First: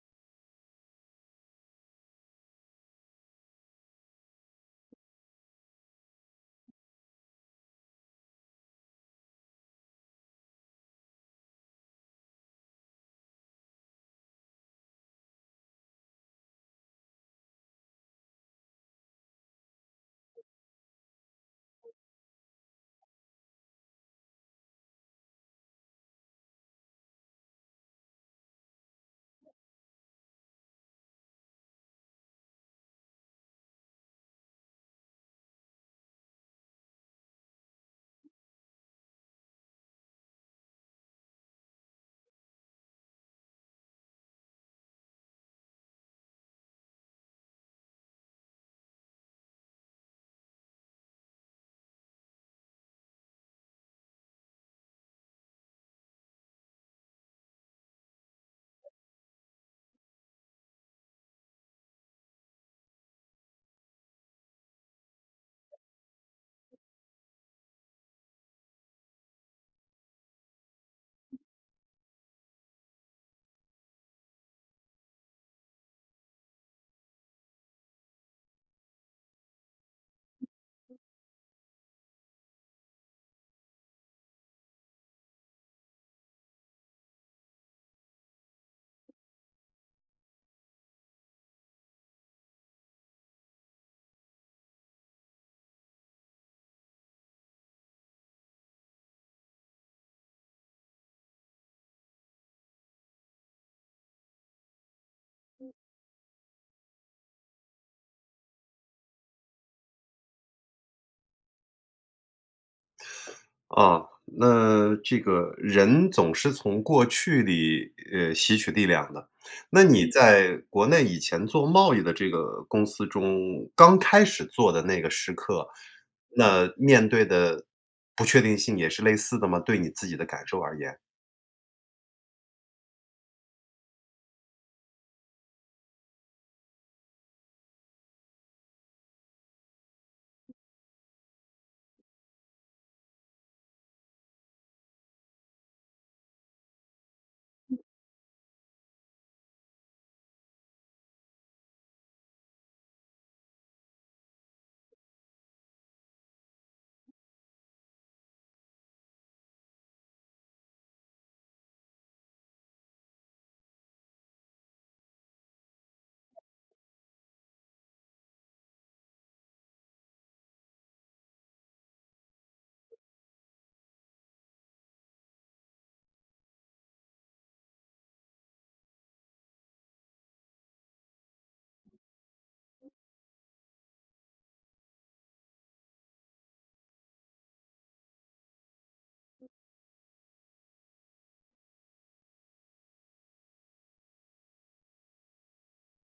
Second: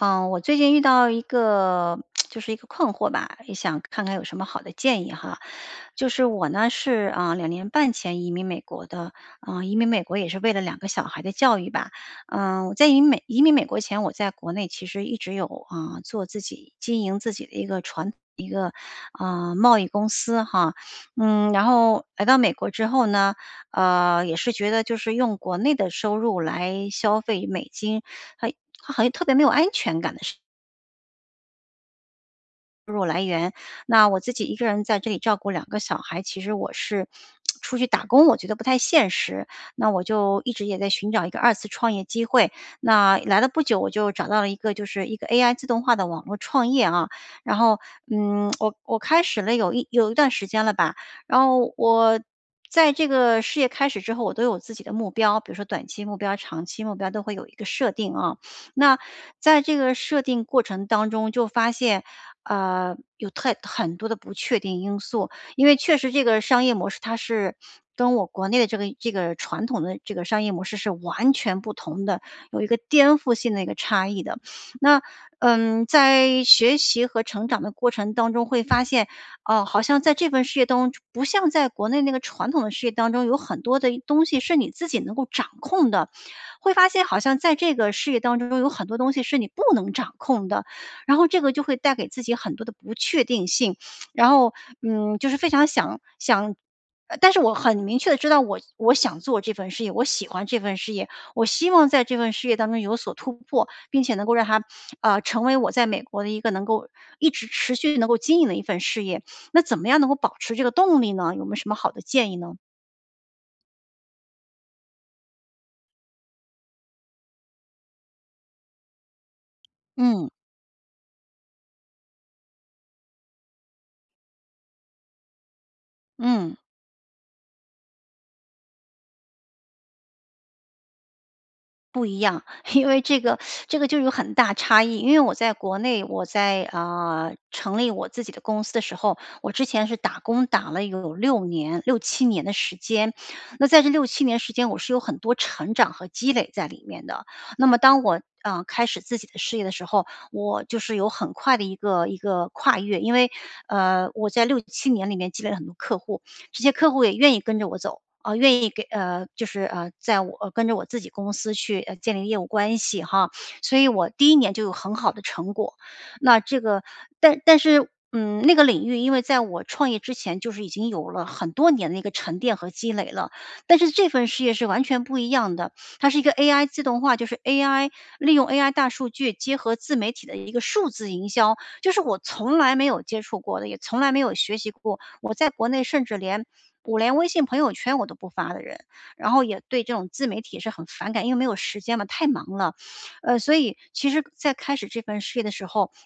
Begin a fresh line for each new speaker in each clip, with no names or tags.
嗯，我最近遇到一个 就是一个困惑吧，也想看看有什么好的建议哈。就是我呢是，呃，2年半前移民美国的，呃，移民美国也是为了两个小孩的教育吧。呃，我在移民美移民美国前，我在国内其实一直有，啊，做自己经营自己的一个传一个，呃，贸易公司哈。嗯，然后来到美国之后呢，呃，也是觉得就是用国内的收入来消费美金，好一好好像特别没有安全感的事入来源，那我自己一个人在这里照顾两个小孩，其实我是 出去打工，我觉得不太现实，那我就一直也在寻找一个二次创业机会。那来了不久，我就找到了一个就是一个 AI 自动化的网络创业啊。然后，嗯，我我开始了有一有一段时间了吧。然后我在这个事业开始之后，我都有自己的目标，比如说短期目标、长期目标，都会有一个设定啊。那在这个设定过程当中就发现，呃，有太很多的不确定因素。因为确实这个商业模式，它是跟我国内的这个这个传统的这个商业模式是完全不同的，有一个颠覆性的一个差异的。那，呃，在学习和成长的过程当中会发现，哦，好像在这份事业当中，就不像在国内那个传统的事业当中，有很多的一东西是你自己能够掌控的。会发现好像在这个事业当中，有很多东西是你不能掌控的，然后这个就会带给自己很多的不确定性。然后，嗯，就是非常想想呃，但是我很明确地知道我我想做这份事业，我喜欢这份事业，我希望在这份事业当中有所突破，并且能够让它，呃，成为
嗯。
我在美国的一个能够一直持续能够经营的一份事业。那怎么样能够保持这个动力呢？有没有什么好的建议呢？
啊，那这个，人总是从过去里，呃，吸取力量的。那你
嗯。
在国内以前做贸易的这个公司中，刚开始做的那个时刻，
嗯。
那面对的不确定性也是类似的吗？对你自己的感受而言。
不一样，因为这个 这个就有很大差异。因为我在国内我在，嗯，成立我自己的公司的时候，我之前是打工打了有6年6-7年的时间。那在这6-7年时间我是有很多成长和积累在里面的。那么当我，嗯，开始自己的事业的时候，我就是有很快的一个一个跨越。因为，呃，我在6-7年里面积累了很多客户，这些客户也愿意跟着我走。嗯，愿意给呃，就是，呃，在我跟着我自己公司去，呃，建立业务关系哈，所以我第1年就有很好的成果。那这个但但是，嗯，那个领域，因为在我创业之前就是已经有了很多年的一个沉淀和积累了。但是这份事业是完全不一样的，它是一个 AI 自动化，就是 AI 利用 AI 大数据结合自媒体的一个数字营销。就是我从来没有接触过的，也从来没有学习过，我在国内甚至连我连微信朋友圈我都不发的人。然后也对这种自媒体是很反感，因为没有时间嘛，太忙了。呃，所以其实在开始这份事业的时候，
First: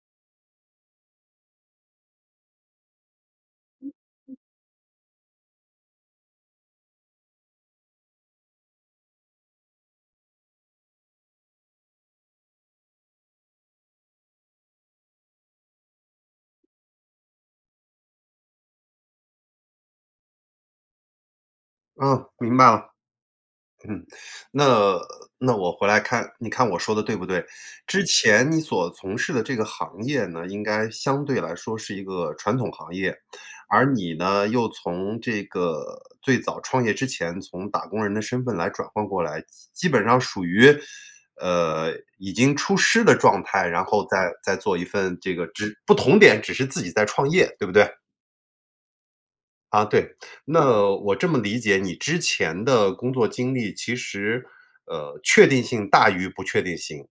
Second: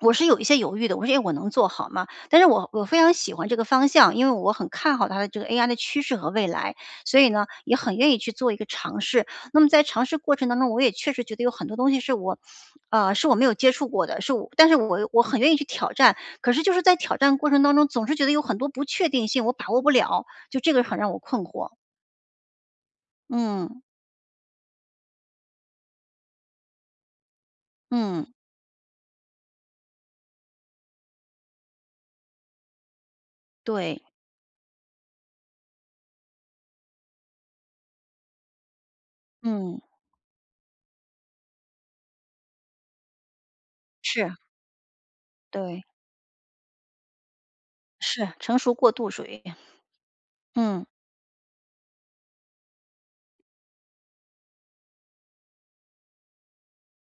我是有一些犹豫的，我说“诶，我能做好吗？”但是我我非常喜欢这个方向，因为我很看好它的这个 AI 的趋势和未来，所以呢，也很愿意去做一个尝试。那么在尝试过程当中，我也确实觉得有很多东西是我，呃，是我没有接触过的，是我但是我我很愿意去挑战，可是就是在挑战过程当中，总是觉得有很多不确定性，我把握不了，就这个很让我困惑。
嗯，明白了。
嗯。
嗯，那那我回来看你看我说得对不对。之
嗯。
前你所从事的这个行业呢，应该相对来说是一个传统行业。而
对。
你呢，又从这个最早创业之前，从打工人的身份来转换过来，基
嗯。
基本上属于，呃，已经出师的状态然后再
是。
再做一份这个只
对。
不同点只是自己在创业，对不对？
是，成熟过渡属于。
嗯，对。那
嗯。
我这么理解你之前的工作经历，其实，呃，确定性大于不确定性。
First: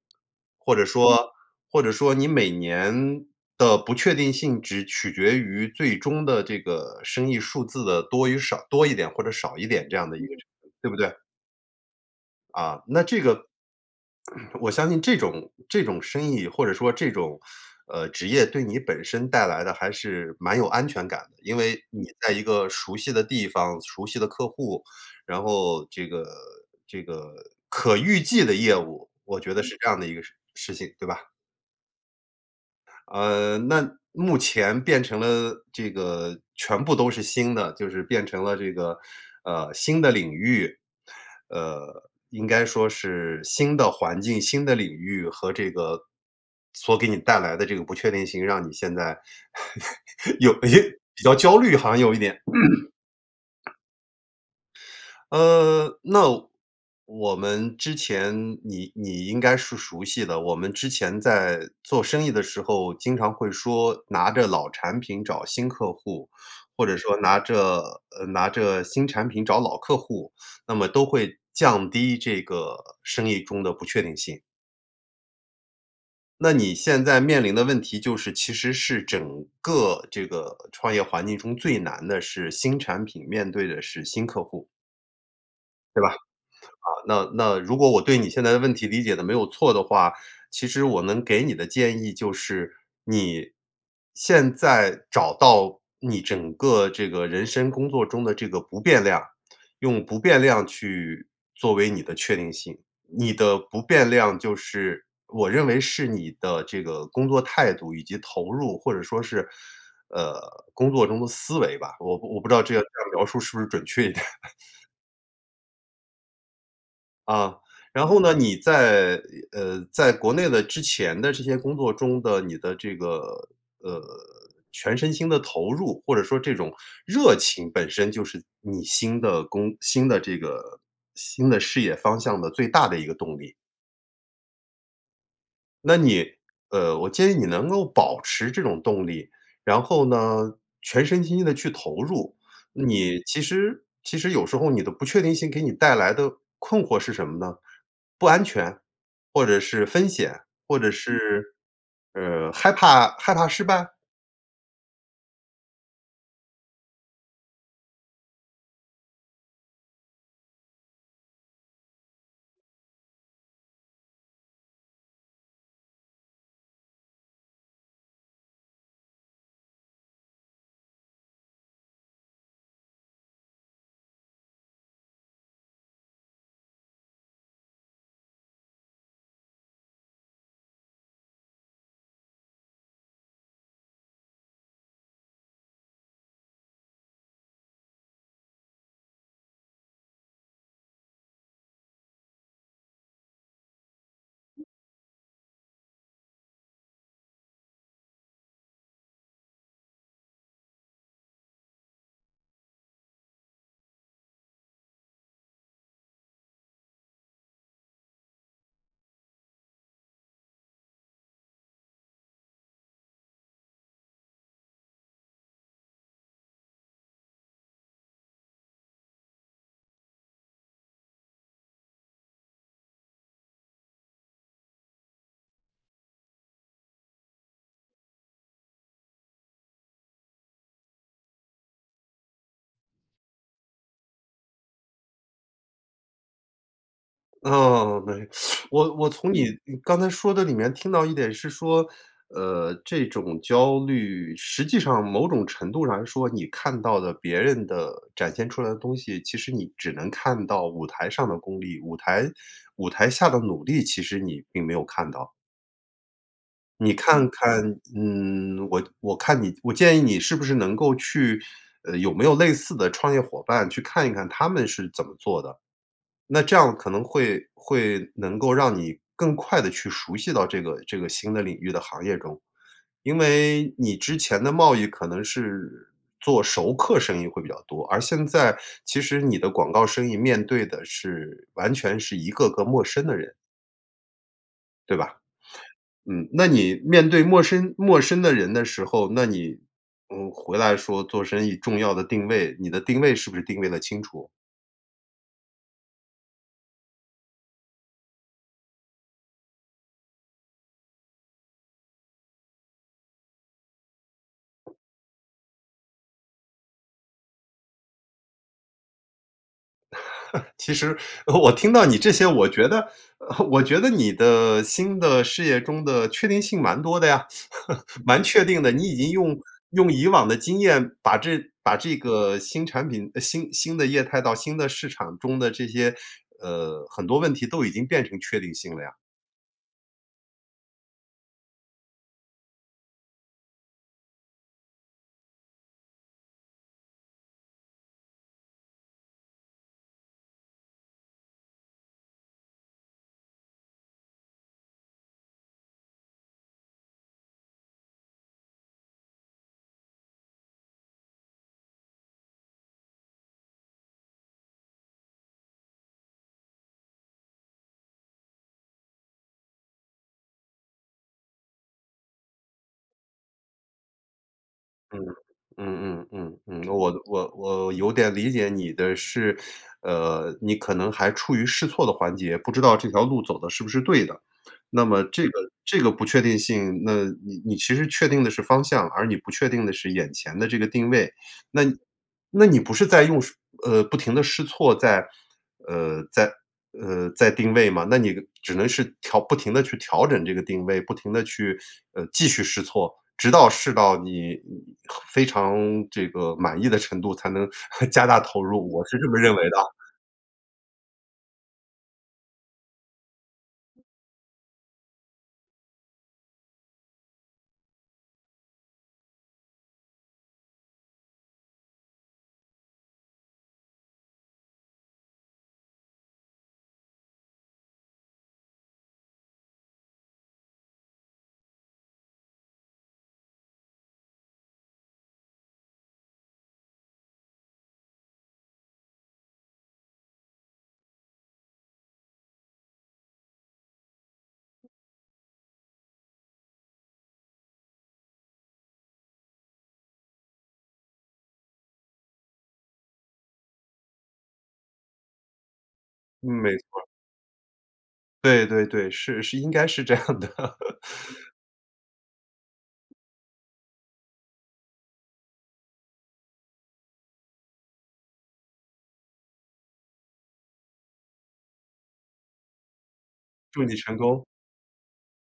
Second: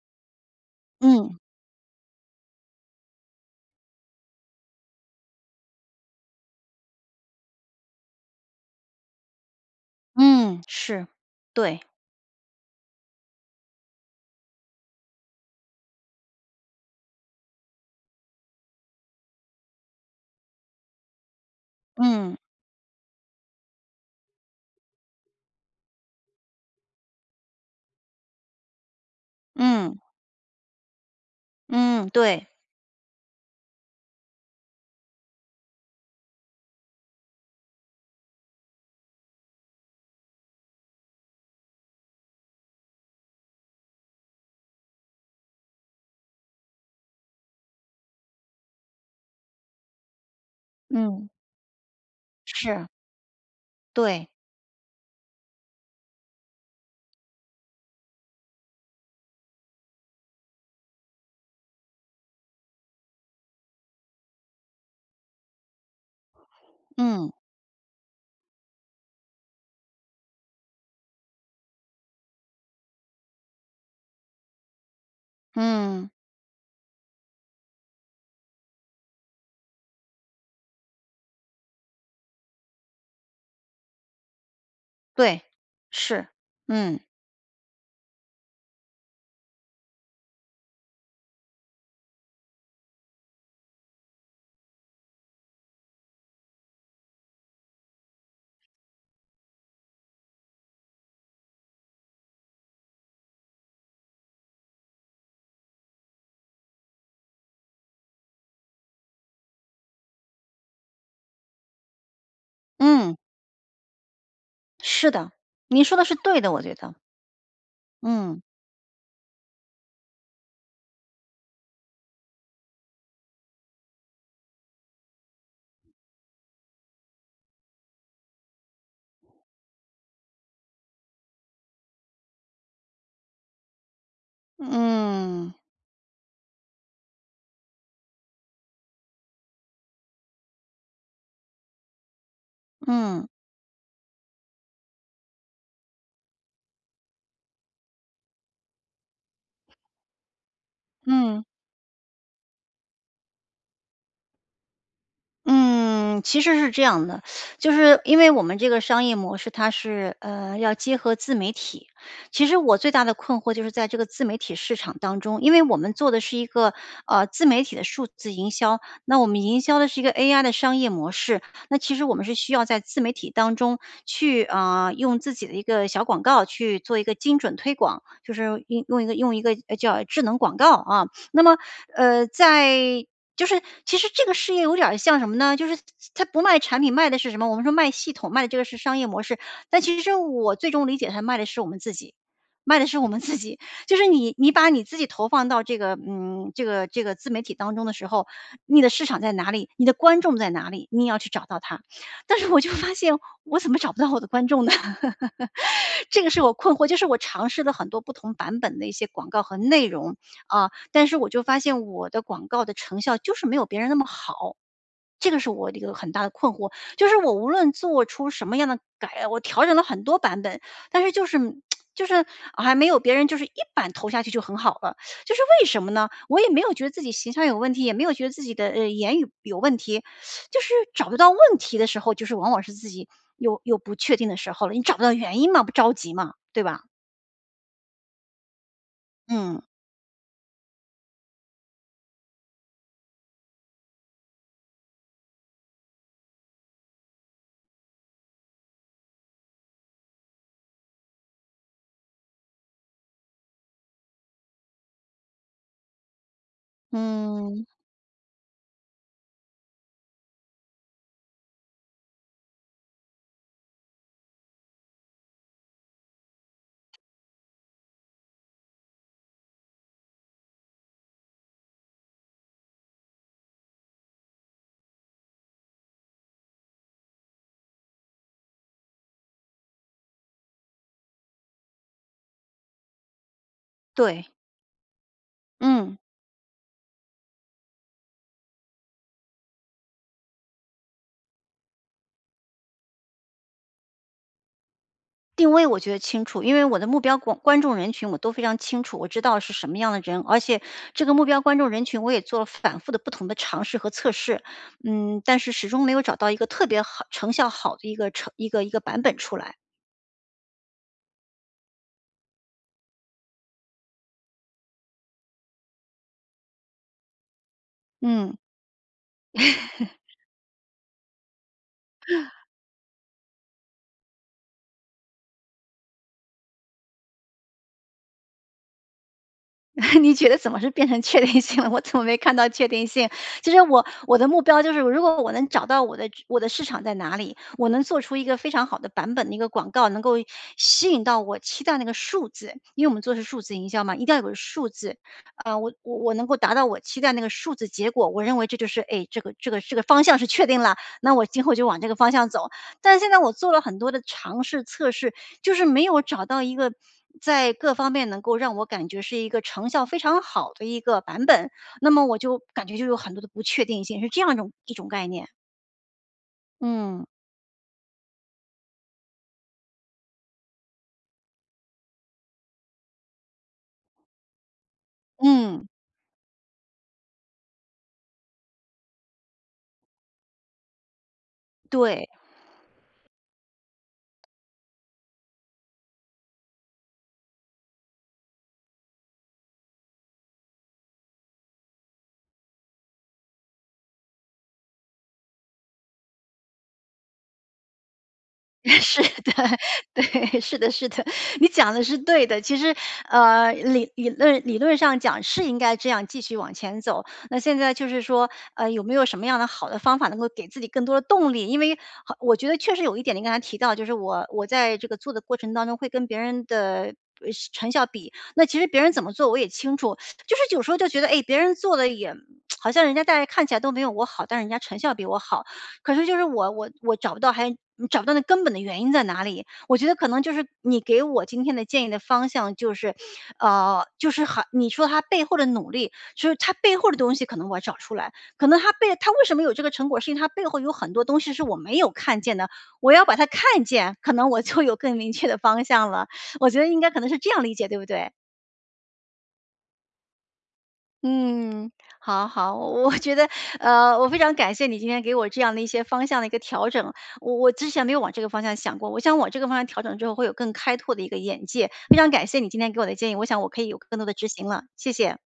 或者说，
嗯。
或者说你每年的不确定性只取决于最终的这个生意数字的多与少多一点或者少一点这样的一个
嗯，
对不
是，
对？
对。
啊，那这个我相信这种这种生意，或者说这种，呃，职业对你本身带来的还是蛮有安全感的。因为你在
嗯。
一个熟悉的地方、熟悉的客户，然后这个这个可预计的业务，我觉得是这
嗯。
样的一个事情，对吧。
嗯，对。
呃，那目前变成了这个全部都是新的，就是变成了这个，呃，新的领域。呃，应该说是新的环境、新的领域和这个所给你带来的这个不确定性，让你现在 有有比
嗯。
较焦虑，好像有一点。
是。对。
呃，那我们之前你你应该是熟悉的，我们之前在做生意的时候，经常会说拿着老产品找新客户，或者说
嗯。
拿着呃，拿着新产品找老客户，那么都会降低这个生意中的不确定性。
嗯。
那你现在面临的问题就是其实是整个这个创业环境中最难的是新产品，面对的是新客户。
对，
对吧？
是。嗯。
嗯，那那如果我对你现在的问题理解得没有错的话，其实我能给你的建议就是，你，现在找到你整个这个人生工作中的这个不变量，用不变量去作为你的确定性。你的不变量就是我认为是你的这个工作态度以及投入，或者说是，呃，工作中的思维吧，我我不知道这样这样
嗯。
描述是不是准确一点。
是的，你说得是对的，我觉得。
嗯。然后呢，
嗯。
你在呃，在国内的之前的这些工作中的你的这个，呃，全身心的投入，或者说这种热情本身就是你新的工新的这个新的事业方向的最大的一个动力。
嗯。
那你呃，我建议你能够保持这种动力。然后呢，全身心地去投入。你
嗯。
其实其实有时候你的不确定性给你带来的困惑是什么呢？不安全，或者是风险。或者
嗯。
是，呃，害怕害怕失败？
嗯，其实是这样的。就是因为我们这个商业模式，它是，呃，要结合自媒体。其实我最大的困惑就是在这个自媒体市场当中，因为我们做的是一个，呃，自媒体的数字营销，那我们营销的是一个 AI 的商业模式，那其实我们是需要在自媒体当中去，嗯，用自己的一个小广告去做一个精准推广，就是用用一个用一个，诶，叫智能广告，嗯。那么，呃，在就是其实这个事业有点儿像什么呢，就是它它不卖产品，卖的是什么？我们说卖系统卖的这个是商业模式。但其实是我最终理解它卖的是我们自己，卖的是我们自己。就是你你把你自己投放到这个，嗯，这个这个自媒体当中的时候，你的市场在哪里、你的观众在哪里，你也要去找到他。但是我就发现，我怎么找不到我的观众呢？这个是我困惑，就是我尝试了很多不同版本的一些广告和内容，嗯。但是我就发现我的广告的成效就是没有别人那么好。这个是我的一个很大的困惑，就是我无论做出什么样的改我调整了很多版本。但是就是 就是还没有别人就是一版投下去就很好了，就是为什么呢？我也没有觉得自己形象有问题，也没有觉得自己的，呃，言语有问题。就是找不到问题的时候，就是往往是自己有有不确定的时候了，你找不到原因嘛，不着急嘛，对吧？
嗯，没。我我从你
嗯。
你刚才说的里面听到一点是说，呃，这种焦虑，实际上某种程度上来说，你看到的别人的展现出来的东西，其实你只能看到舞台上的功力。舞台舞台下的努力，其实你并没有看到。你看
嗯。
看，嗯，我我看你，我建议你是不是能够去，呃，有没有类似的创业伙伴去看一看他们是怎么做的。那这样可能会会能够让你更快地去熟悉到这个这个新的领域的行业中。因为你之前的贸易可能是，做熟客生意会比较多，而现在，其实你的广告生意面对的是完全是一个个陌生的人。
对。
对吧？
嗯。
嗯，那你面对陌生陌生的人的时候，那你，嗯，回来说做生意重要的定位，你的定位是不是定位得清楚？
定位我觉得清楚，因为我的目标观观众人群我都非常清楚，我知道是什么样的人。而且这个目标观众人群我也做了反复地不同的尝试和测试，嗯，但是始终没有找到一个特别好成效好的一个成一个一个版本出来。
其实，呃，我听到你这些，我觉得 我觉得你的新的事业中的确定性蛮多的呀，蛮
嗯。
确定的。你已经用用 以往的经验把这把这个 新产品呃，新新新的业态到新的市场中的这些呃，很多问题都已经变成确定性了呀。
你觉得怎么是变成确定性了？我怎么没看到确定性？其实我我的目标就是，如果我能找到我的直我的市场在哪里，我能做出一个非常好的版本的一个广告，能够吸引到我期待那个数字。因为我们做的是数字营销嘛，一定要有个数字。呃，我我我能够达到我期待那个数字结果，我认为这就是，哎，这个这个这个方向是确定了，那我今后就往这个方向走。但是现在我做了很多的尝试、测试，就是没有找到一个在各方面能够让我感觉是一个成效非常好的一个版本。那么我就感觉就有很多的不确定性，是这样一种一种
嗯，
概念。
嗯嗯嗯嗯，我
嗯。
我我有点理解你的是，呃，你可能还处于试错的环节，不知道这条路走得是不是对的。那么这个
嗯。
这个不确定性，那你你其实确定的是方向，而你不确定的是眼前的这个定位。那
对。
那你不是在用呃，不停地试错，在呃，在呃，在定位吗？那你只能是调不停地去调整这个定位，不停地去，呃，继续试错，直到试到你，呃，非常这个满意的程度才能 加大投入，我是
是
这么
的，
认为的啊。
对。是的是的。你讲的是对的。其实，呃，理理论理论上讲是应该这样继续往前走，那现在就是说，呃，有没有什么样的好的方法能够给自己更多的动力？因为好我觉得确实有一点，你刚才提到，就是我我在这个做的过程当中会跟别人的，不呃，成效比，那其实别人怎么做我也清楚。就是有时候就觉得，诶，别人做的也 好像人家在看起来都没有我好，但是人家成效比我好。可是就是我我我找不到还找不到那根本的原因在哪里。我觉得可能就是你给我今天的建议的方向就是呃，就是还你说他背后的努力，就是他背后的东西可能我要找出来。可能他背他为什么有这个成果，是因为他背后有很多东西是我没有看见的，我要把它看见，可能我就有更明确的方向了。
嗯，
我
没
觉得
错
应
儿。
该可能是这样理解，对不对？
对对对，是是应该是这样的。
嗯，好好，我我觉得，呃，我非常感谢你今天给我这样的一些方向的一个调整。我我之前没有往这个方向想过，我想往这个方向调整之后会有更开拓的一个眼界。非常感谢你今天给我的建议，我想我可
祝
以
你
有更
成
多的
功。
执行了，谢谢。